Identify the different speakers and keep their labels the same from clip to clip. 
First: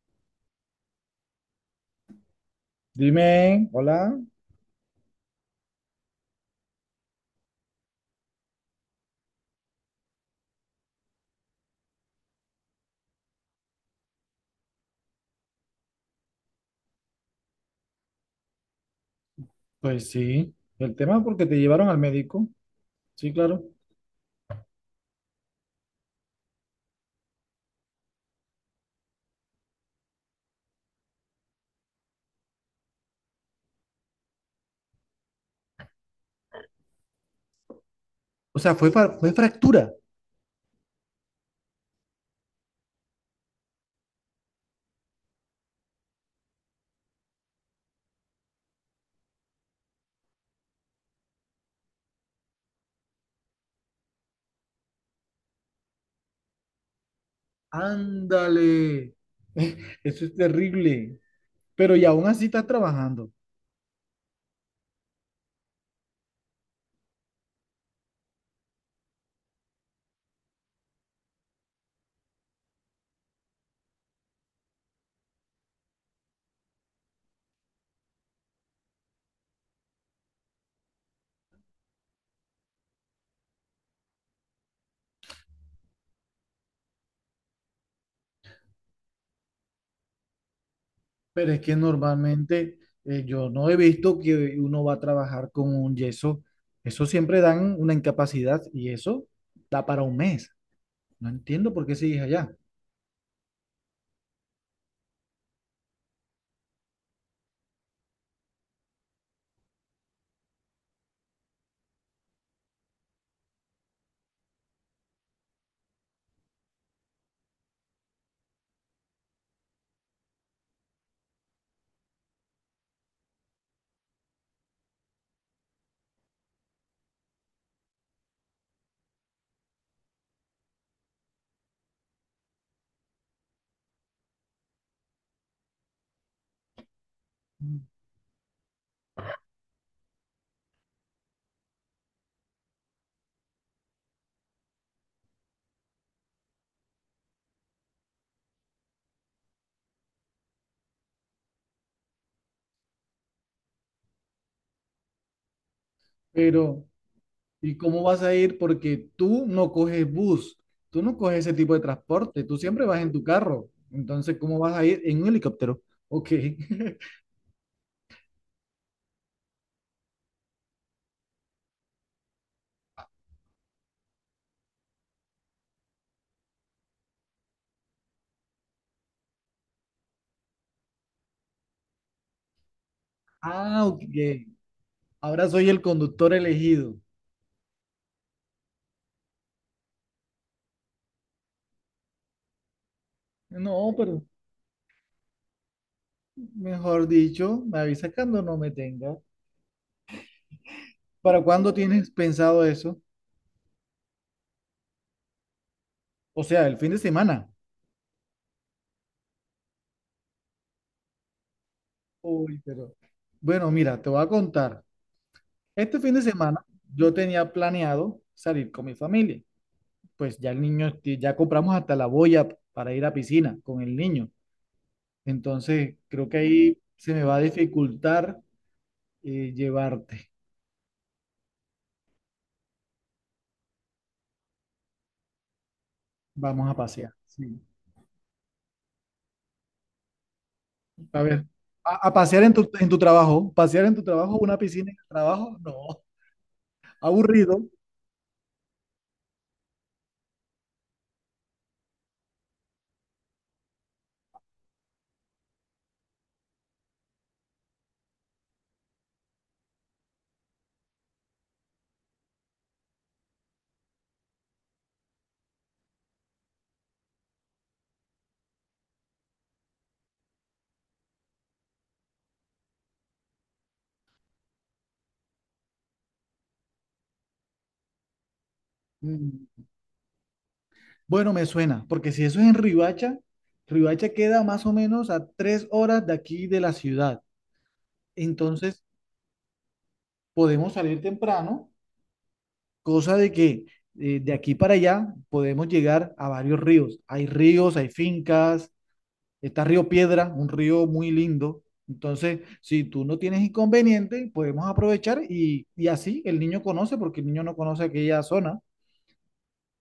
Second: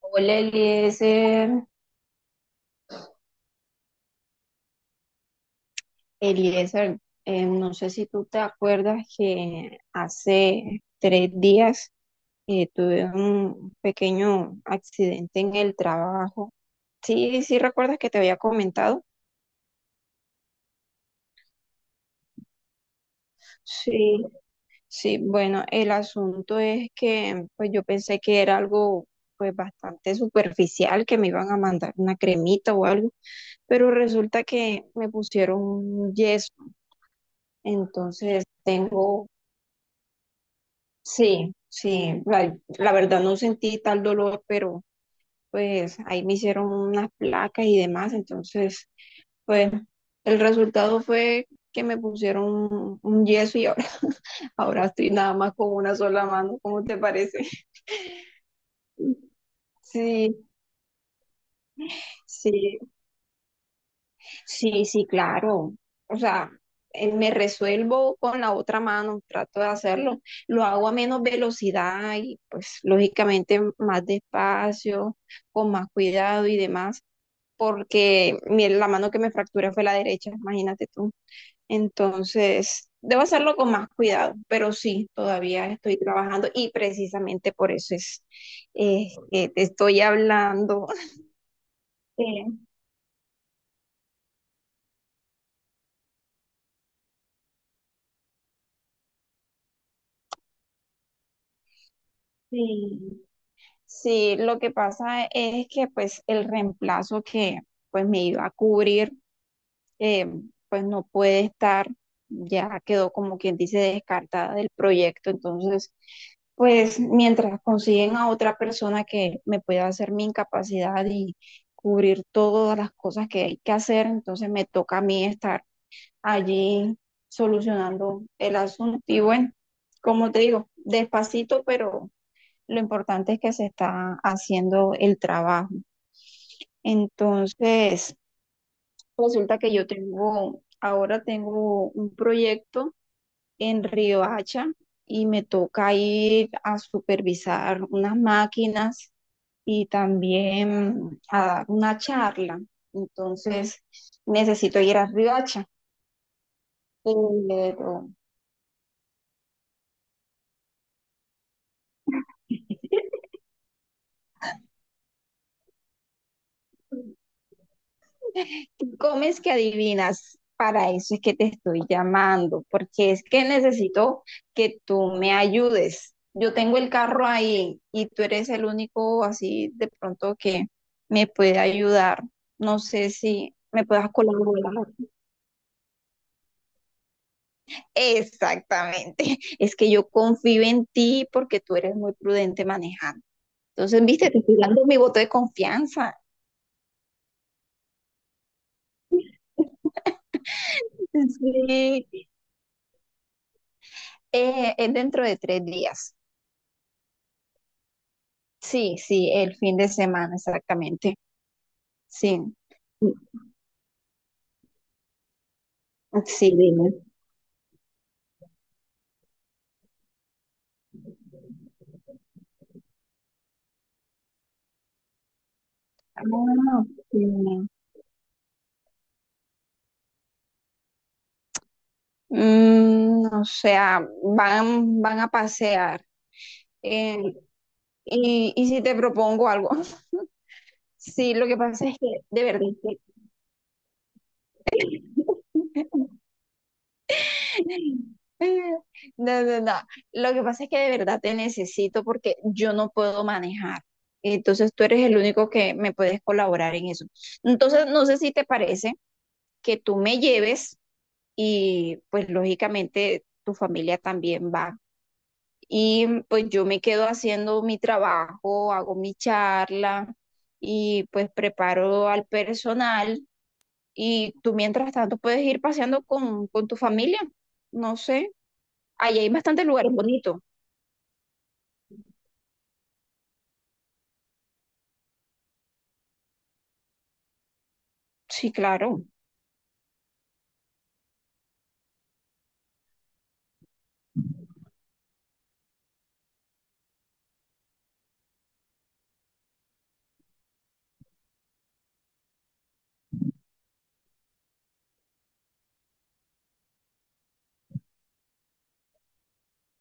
Speaker 1: Hola Eliezer,
Speaker 2: Dime, hola.
Speaker 1: Eliezer, no sé si tú te acuerdas que hace 3 días tuve un pequeño accidente en el trabajo. Sí, sí, recuerdas que te había comentado.
Speaker 2: Pues sí, el tema porque te llevaron al médico. Sí, claro.
Speaker 1: Sí, sí, bueno, el asunto es que pues yo pensé que era algo pues bastante superficial, que me iban a mandar una cremita o algo, pero resulta que me pusieron un yeso, entonces
Speaker 2: O sea,
Speaker 1: tengo.
Speaker 2: fue fractura.
Speaker 1: Sí, sí, la verdad no sentí tal dolor, pero pues ahí me hicieron unas placas y demás, entonces pues el resultado fue que me pusieron un yeso y ahora, ahora estoy nada más con una sola mano, ¿cómo te parece?
Speaker 2: Ándale. Eso es
Speaker 1: Sí,
Speaker 2: terrible. Pero y aún así estás
Speaker 1: sí.
Speaker 2: trabajando.
Speaker 1: Sí, sí, claro. O sea, me resuelvo con la otra mano, trato de hacerlo. Lo hago a menos velocidad y pues lógicamente más despacio, con más cuidado y demás, porque la mano que me fracturé fue la derecha, imagínate tú. Entonces, debo hacerlo con más cuidado, pero sí, todavía estoy trabajando y precisamente por eso es que te estoy hablando.
Speaker 2: Pero es que
Speaker 1: Eh,
Speaker 2: normalmente yo no he visto que uno va a trabajar con un yeso. Eso siempre dan una incapacidad y eso da para un mes. No entiendo por qué sigues allá.
Speaker 1: Sí. Sí, lo que pasa es que pues el reemplazo que pues me iba a cubrir, eh, pues no puede estar, ya quedó como quien dice descartada del proyecto, entonces pues mientras consiguen a otra persona que me pueda hacer mi incapacidad y cubrir todas las cosas que hay que hacer, entonces me toca a mí estar allí solucionando el asunto y bueno, como te digo, despacito pero lo importante es que se está haciendo el trabajo. Entonces, resulta que yo tengo, ahora tengo un proyecto en Riohacha y me toca ir a supervisar unas máquinas y también a dar una charla. Entonces, necesito ir a Riohacha.
Speaker 2: Pero ¿y
Speaker 1: Pero
Speaker 2: cómo vas a ir? Porque tú no coges bus, tú no coges ese tipo de transporte, tú siempre vas en tu carro. Entonces, ¿cómo vas a ir en un helicóptero? Ok.
Speaker 1: comes que adivinas, para eso es que te estoy llamando, porque es que necesito que tú me ayudes. Yo tengo el carro ahí y tú eres el único así de pronto que me puede ayudar. No sé si me
Speaker 2: Ah,
Speaker 1: puedas
Speaker 2: ok.
Speaker 1: colaborar.
Speaker 2: Ahora soy el conductor elegido.
Speaker 1: Exactamente. Es que yo confío en ti porque tú eres muy prudente manejando.
Speaker 2: No,
Speaker 1: Entonces,
Speaker 2: pero
Speaker 1: viste, te estoy dando mi voto de confianza.
Speaker 2: mejor dicho, me avisas cuando no me tenga. ¿Para cuándo tienes
Speaker 1: Sí,
Speaker 2: pensado eso?
Speaker 1: es dentro de 3 días.
Speaker 2: O sea, el fin de semana.
Speaker 1: Sí, sí, el fin de semana, exactamente. Sí.
Speaker 2: Uy, pero.
Speaker 1: Mm.
Speaker 2: Bueno, mira, te voy a contar. Este fin de
Speaker 1: Sí,
Speaker 2: semana
Speaker 1: dime.
Speaker 2: yo tenía planeado salir con mi familia. Pues ya el niño, ya compramos hasta la boya para ir a piscina con el niño. Entonces, creo que ahí
Speaker 1: Ah,
Speaker 2: se
Speaker 1: ok.
Speaker 2: me va a dificultar llevarte.
Speaker 1: Mm, o sea, van a pasear.
Speaker 2: Vamos a pasear.
Speaker 1: eh,
Speaker 2: Sí.
Speaker 1: y si te propongo algo,
Speaker 2: A
Speaker 1: sí, lo
Speaker 2: ver,
Speaker 1: que pasa es que,
Speaker 2: a pasear
Speaker 1: de
Speaker 2: en
Speaker 1: verdad,
Speaker 2: en tu trabajo, pasear en tu trabajo, una piscina en el trabajo, no, aburrido.
Speaker 1: no, no, no. Lo que pasa es que de verdad te necesito porque yo no puedo manejar. Entonces tú eres el único que me puedes colaborar en eso. Entonces, no sé si te parece que tú me lleves. Y pues lógicamente tu familia también va. Y mm, pues yo me quedo haciendo mi trabajo, hago mi charla y pues preparo al personal y tú mientras tanto puedes ir paseando con tu familia, no sé. Allí hay bastantes
Speaker 2: Mm.
Speaker 1: lugares bonitos.
Speaker 2: Bueno, me suena, porque si eso es en Ribacha, Ribacha queda más o menos a 3 horas de aquí de la ciudad.
Speaker 1: Sí,
Speaker 2: Entonces,
Speaker 1: claro.
Speaker 2: podemos salir temprano, cosa de que de aquí para allá podemos llegar a varios ríos. Hay ríos, hay fincas, está Río Piedra, un río muy lindo. Entonces, si tú no tienes inconveniente, podemos aprovechar y así el niño conoce, porque el niño no conoce aquella zona.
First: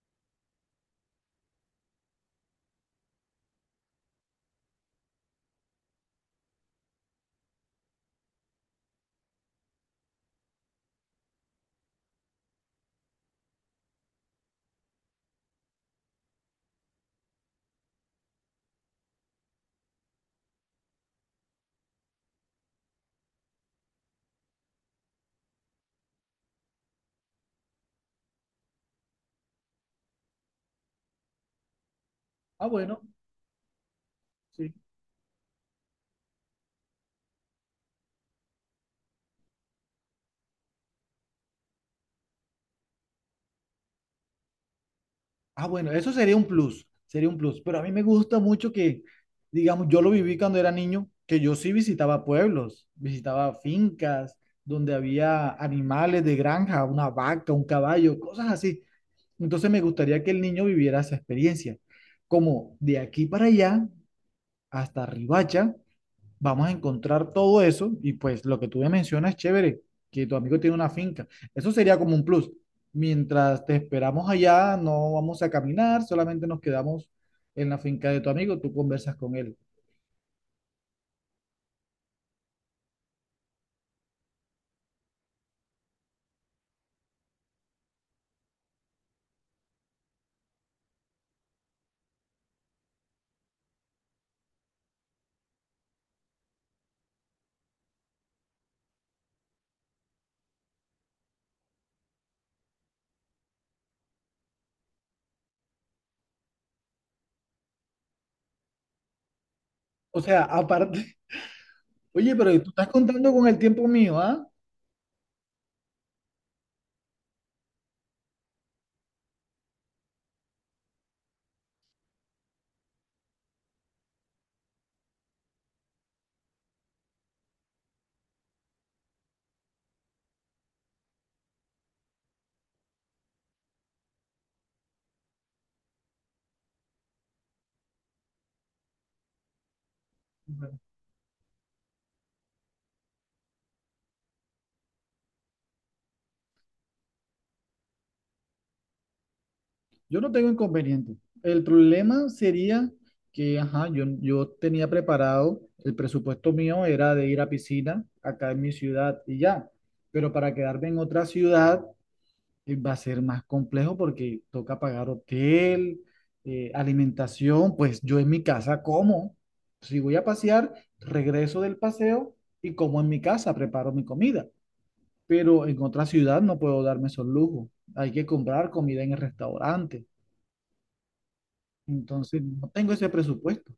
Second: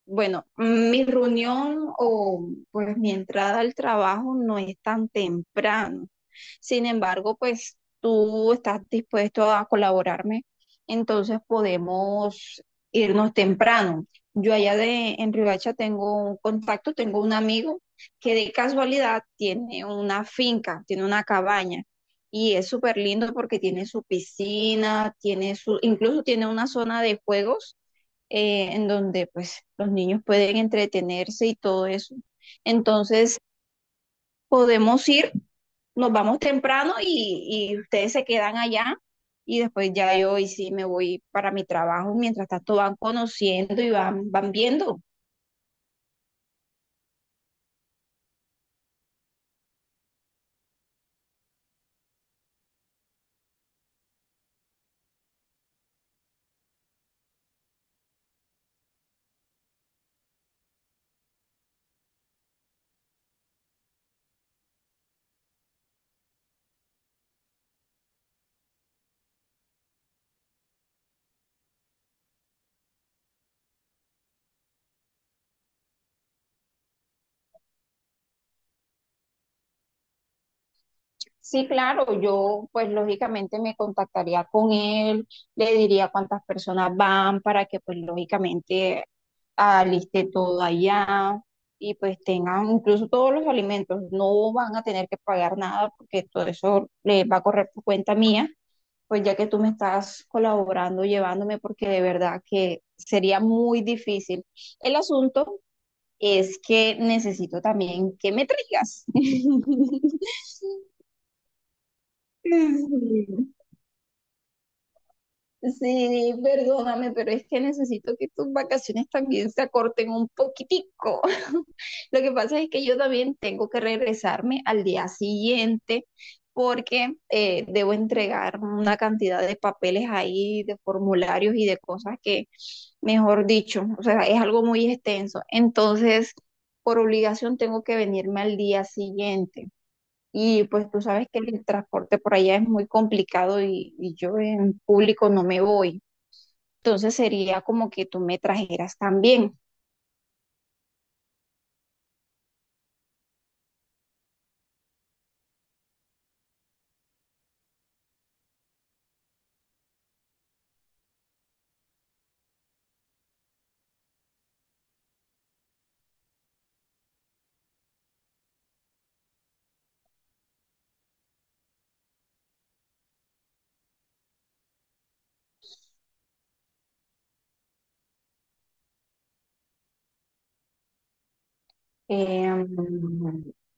Speaker 1: Bueno, mi reunión o pues mi entrada al trabajo no es tan temprano. Sin embargo, pues tú estás dispuesto a colaborarme, entonces podemos irnos temprano. Yo allá de en Riohacha tengo un contacto, tengo un amigo que de casualidad tiene una finca, tiene una cabaña y es súper lindo porque tiene su piscina, tiene su, incluso tiene una zona de juegos, en donde pues los niños pueden entretenerse y todo eso.
Speaker 2: Ah, bueno,
Speaker 1: Entonces,
Speaker 2: sí.
Speaker 1: podemos ir, nos vamos temprano y ustedes se quedan allá y después ya yo y sí me voy para mi trabajo. Mientras tanto van conociendo y van, van viendo.
Speaker 2: Ah, bueno, eso sería un plus, sería un plus. Pero a mí me gusta mucho que, digamos, yo lo viví cuando era niño, que yo sí visitaba pueblos, visitaba fincas donde había animales de granja, una vaca, un caballo, cosas así. Entonces me gustaría que el niño viviera esa experiencia. Como de aquí para allá, hasta Ribacha, vamos a encontrar todo eso y pues lo que tú me mencionas es chévere, que tu amigo tiene una finca. Eso sería como un plus. Mientras te esperamos allá, no vamos a caminar, solamente nos quedamos en la finca de tu amigo, tú conversas con él.
Speaker 1: Sí, claro, yo pues lógicamente me contactaría con él, le diría cuántas personas van para que pues lógicamente aliste todo allá y pues tengan incluso todos los alimentos, no van a tener que pagar nada porque todo eso le va a correr por cuenta mía, pues ya que tú me estás colaborando, llevándome, porque de verdad que sería muy difícil. El asunto es que necesito también que me traigas.
Speaker 2: O sea, aparte, oye, pero tú estás
Speaker 1: Sí.
Speaker 2: contando con el tiempo mío, ¿ah?
Speaker 1: Sí, perdóname, pero es que necesito que tus vacaciones también se acorten un poquitico. Lo que pasa es que yo también tengo que regresarme al día siguiente porque debo entregar una cantidad de papeles ahí, de formularios y de cosas que, mejor dicho, o sea, es algo muy extenso. Entonces, por obligación tengo que venirme al día siguiente. Y
Speaker 2: Bueno,
Speaker 1: pues tú sabes que el transporte por allá es muy complicado y yo en público no me voy. Entonces sería como que tú me trajeras también.
Speaker 2: yo no tengo inconveniente. El problema sería que, ajá, yo tenía preparado, el presupuesto mío era de ir a piscina acá en mi ciudad y ya, pero para quedarme en otra ciudad va a ser más complejo porque toca pagar hotel, alimentación, pues yo en mi casa como. Si voy a pasear, regreso del paseo y como en mi casa, preparo mi comida. Pero en otra ciudad no puedo darme esos lujos. Hay que comprar comida en el restaurante. Entonces,
Speaker 1: Em,
Speaker 2: no tengo ese presupuesto.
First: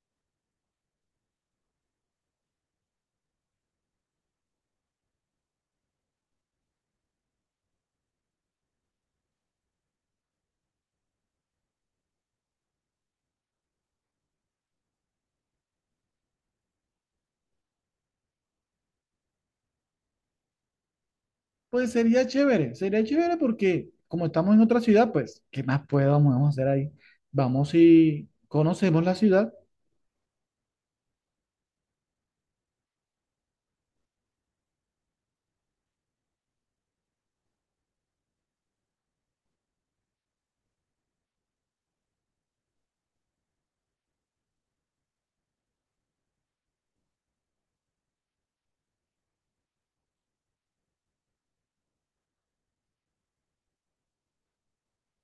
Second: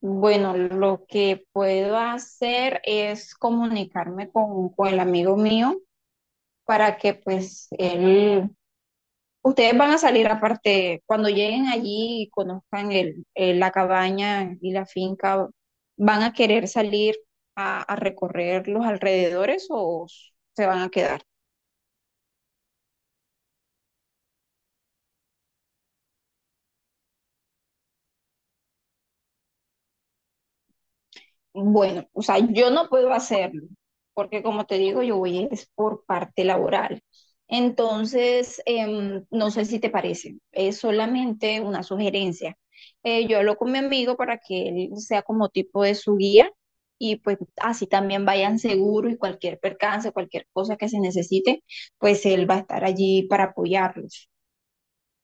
Speaker 1: bueno, lo que puedo hacer es comunicarme con el amigo mío para que pues él. Ustedes van a salir aparte, cuando lleguen allí y conozcan la cabaña y la finca, ¿van a querer salir a recorrer los alrededores o se van a quedar?
Speaker 2: Pues sería chévere porque como estamos en otra ciudad, pues, ¿qué más podemos hacer ahí? Vamos y conocemos la ciudad.
Speaker 1: Bueno, o sea, yo no puedo hacerlo, porque como te digo, yo voy es por parte laboral. Entonces, no sé si te parece, es solamente una sugerencia. Yo hablo con mi amigo para que él sea como tipo de su guía y pues así también vayan seguros y cualquier percance, cualquier cosa que se necesite, pues él va a estar allí para apoyarlos.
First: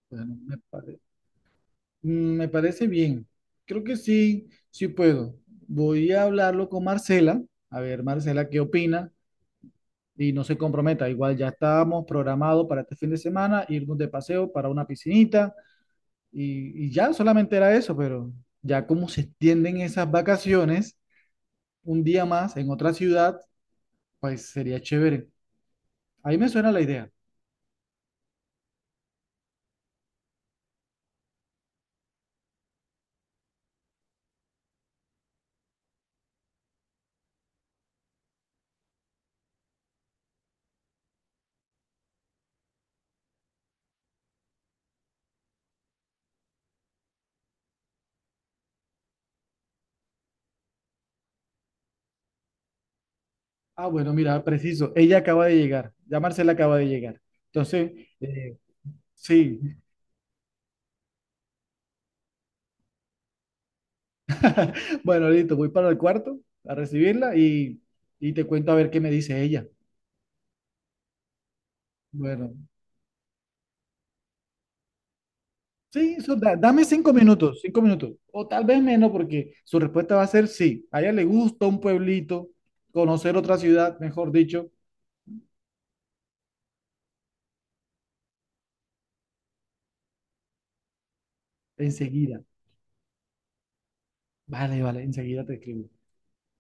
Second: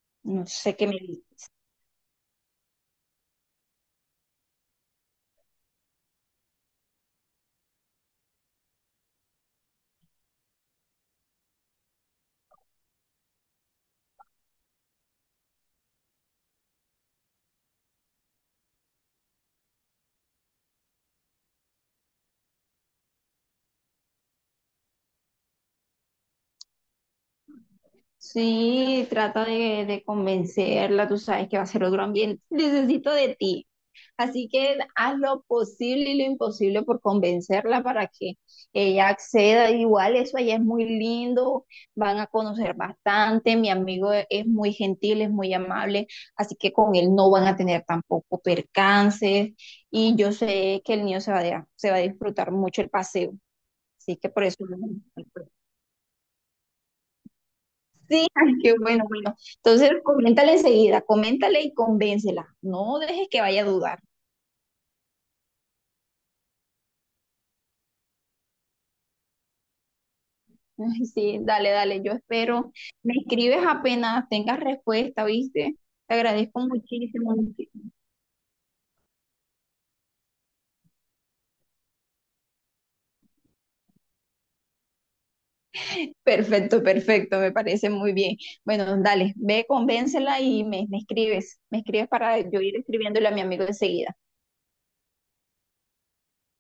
Speaker 2: Bueno,
Speaker 1: No
Speaker 2: me
Speaker 1: sé qué me
Speaker 2: parece.
Speaker 1: dice.
Speaker 2: Mm. Me parece bien. Creo que sí, sí puedo. Voy a hablarlo con Marcela. A ver, Marcela, ¿qué opina? Y no se comprometa. Igual ya estábamos programados para este fin de semana, irnos de paseo para una piscinita. Y ya solamente era eso, pero ya como se extienden esas vacaciones, un día más en otra ciudad, pues sería chévere. Ahí me suena la idea.
Speaker 1: Sí, trata de convencerla, tú sabes que va a ser otro ambiente. Necesito de ti. Así que haz lo posible y lo imposible por convencerla para que ella acceda. Igual eso allá es muy lindo, van a conocer bastante. Mi amigo es muy gentil, es muy amable, así que con él no van a tener tampoco percances. Y yo sé que el niño se va a, se va a disfrutar mucho el paseo.
Speaker 2: Ah, bueno,
Speaker 1: Así que
Speaker 2: mira,
Speaker 1: por eso.
Speaker 2: preciso. Ella acaba de llegar. Ya Marcela acaba de llegar. Entonces,
Speaker 1: Sí, ay,
Speaker 2: eh,
Speaker 1: qué bueno, bueno.
Speaker 2: sí.
Speaker 1: Entonces, coméntale enseguida, coméntale y convéncela. No dejes que vaya a dudar.
Speaker 2: Bueno, listo, voy para el cuarto a recibirla y te cuento a ver qué me dice ella.
Speaker 1: Ay, sí, dale, dale, yo
Speaker 2: Bueno,
Speaker 1: espero. Me escribes apenas tengas respuesta, ¿viste? Te
Speaker 2: sí, eso
Speaker 1: agradezco
Speaker 2: dame cinco
Speaker 1: muchísimo.
Speaker 2: minutos, cinco
Speaker 1: Muchísimo.
Speaker 2: minutos, o tal vez menos, porque su respuesta va a ser sí. A ella le gusta un pueblito, conocer otra ciudad, mejor dicho,
Speaker 1: Perfecto, perfecto, me parece muy bien. Bueno, dale, ve, convéncela y me escribes. Me escribes para
Speaker 2: enseguida.
Speaker 1: yo ir escribiéndole a mi amigo enseguida.
Speaker 2: Vale, vale, enseguida te escribo.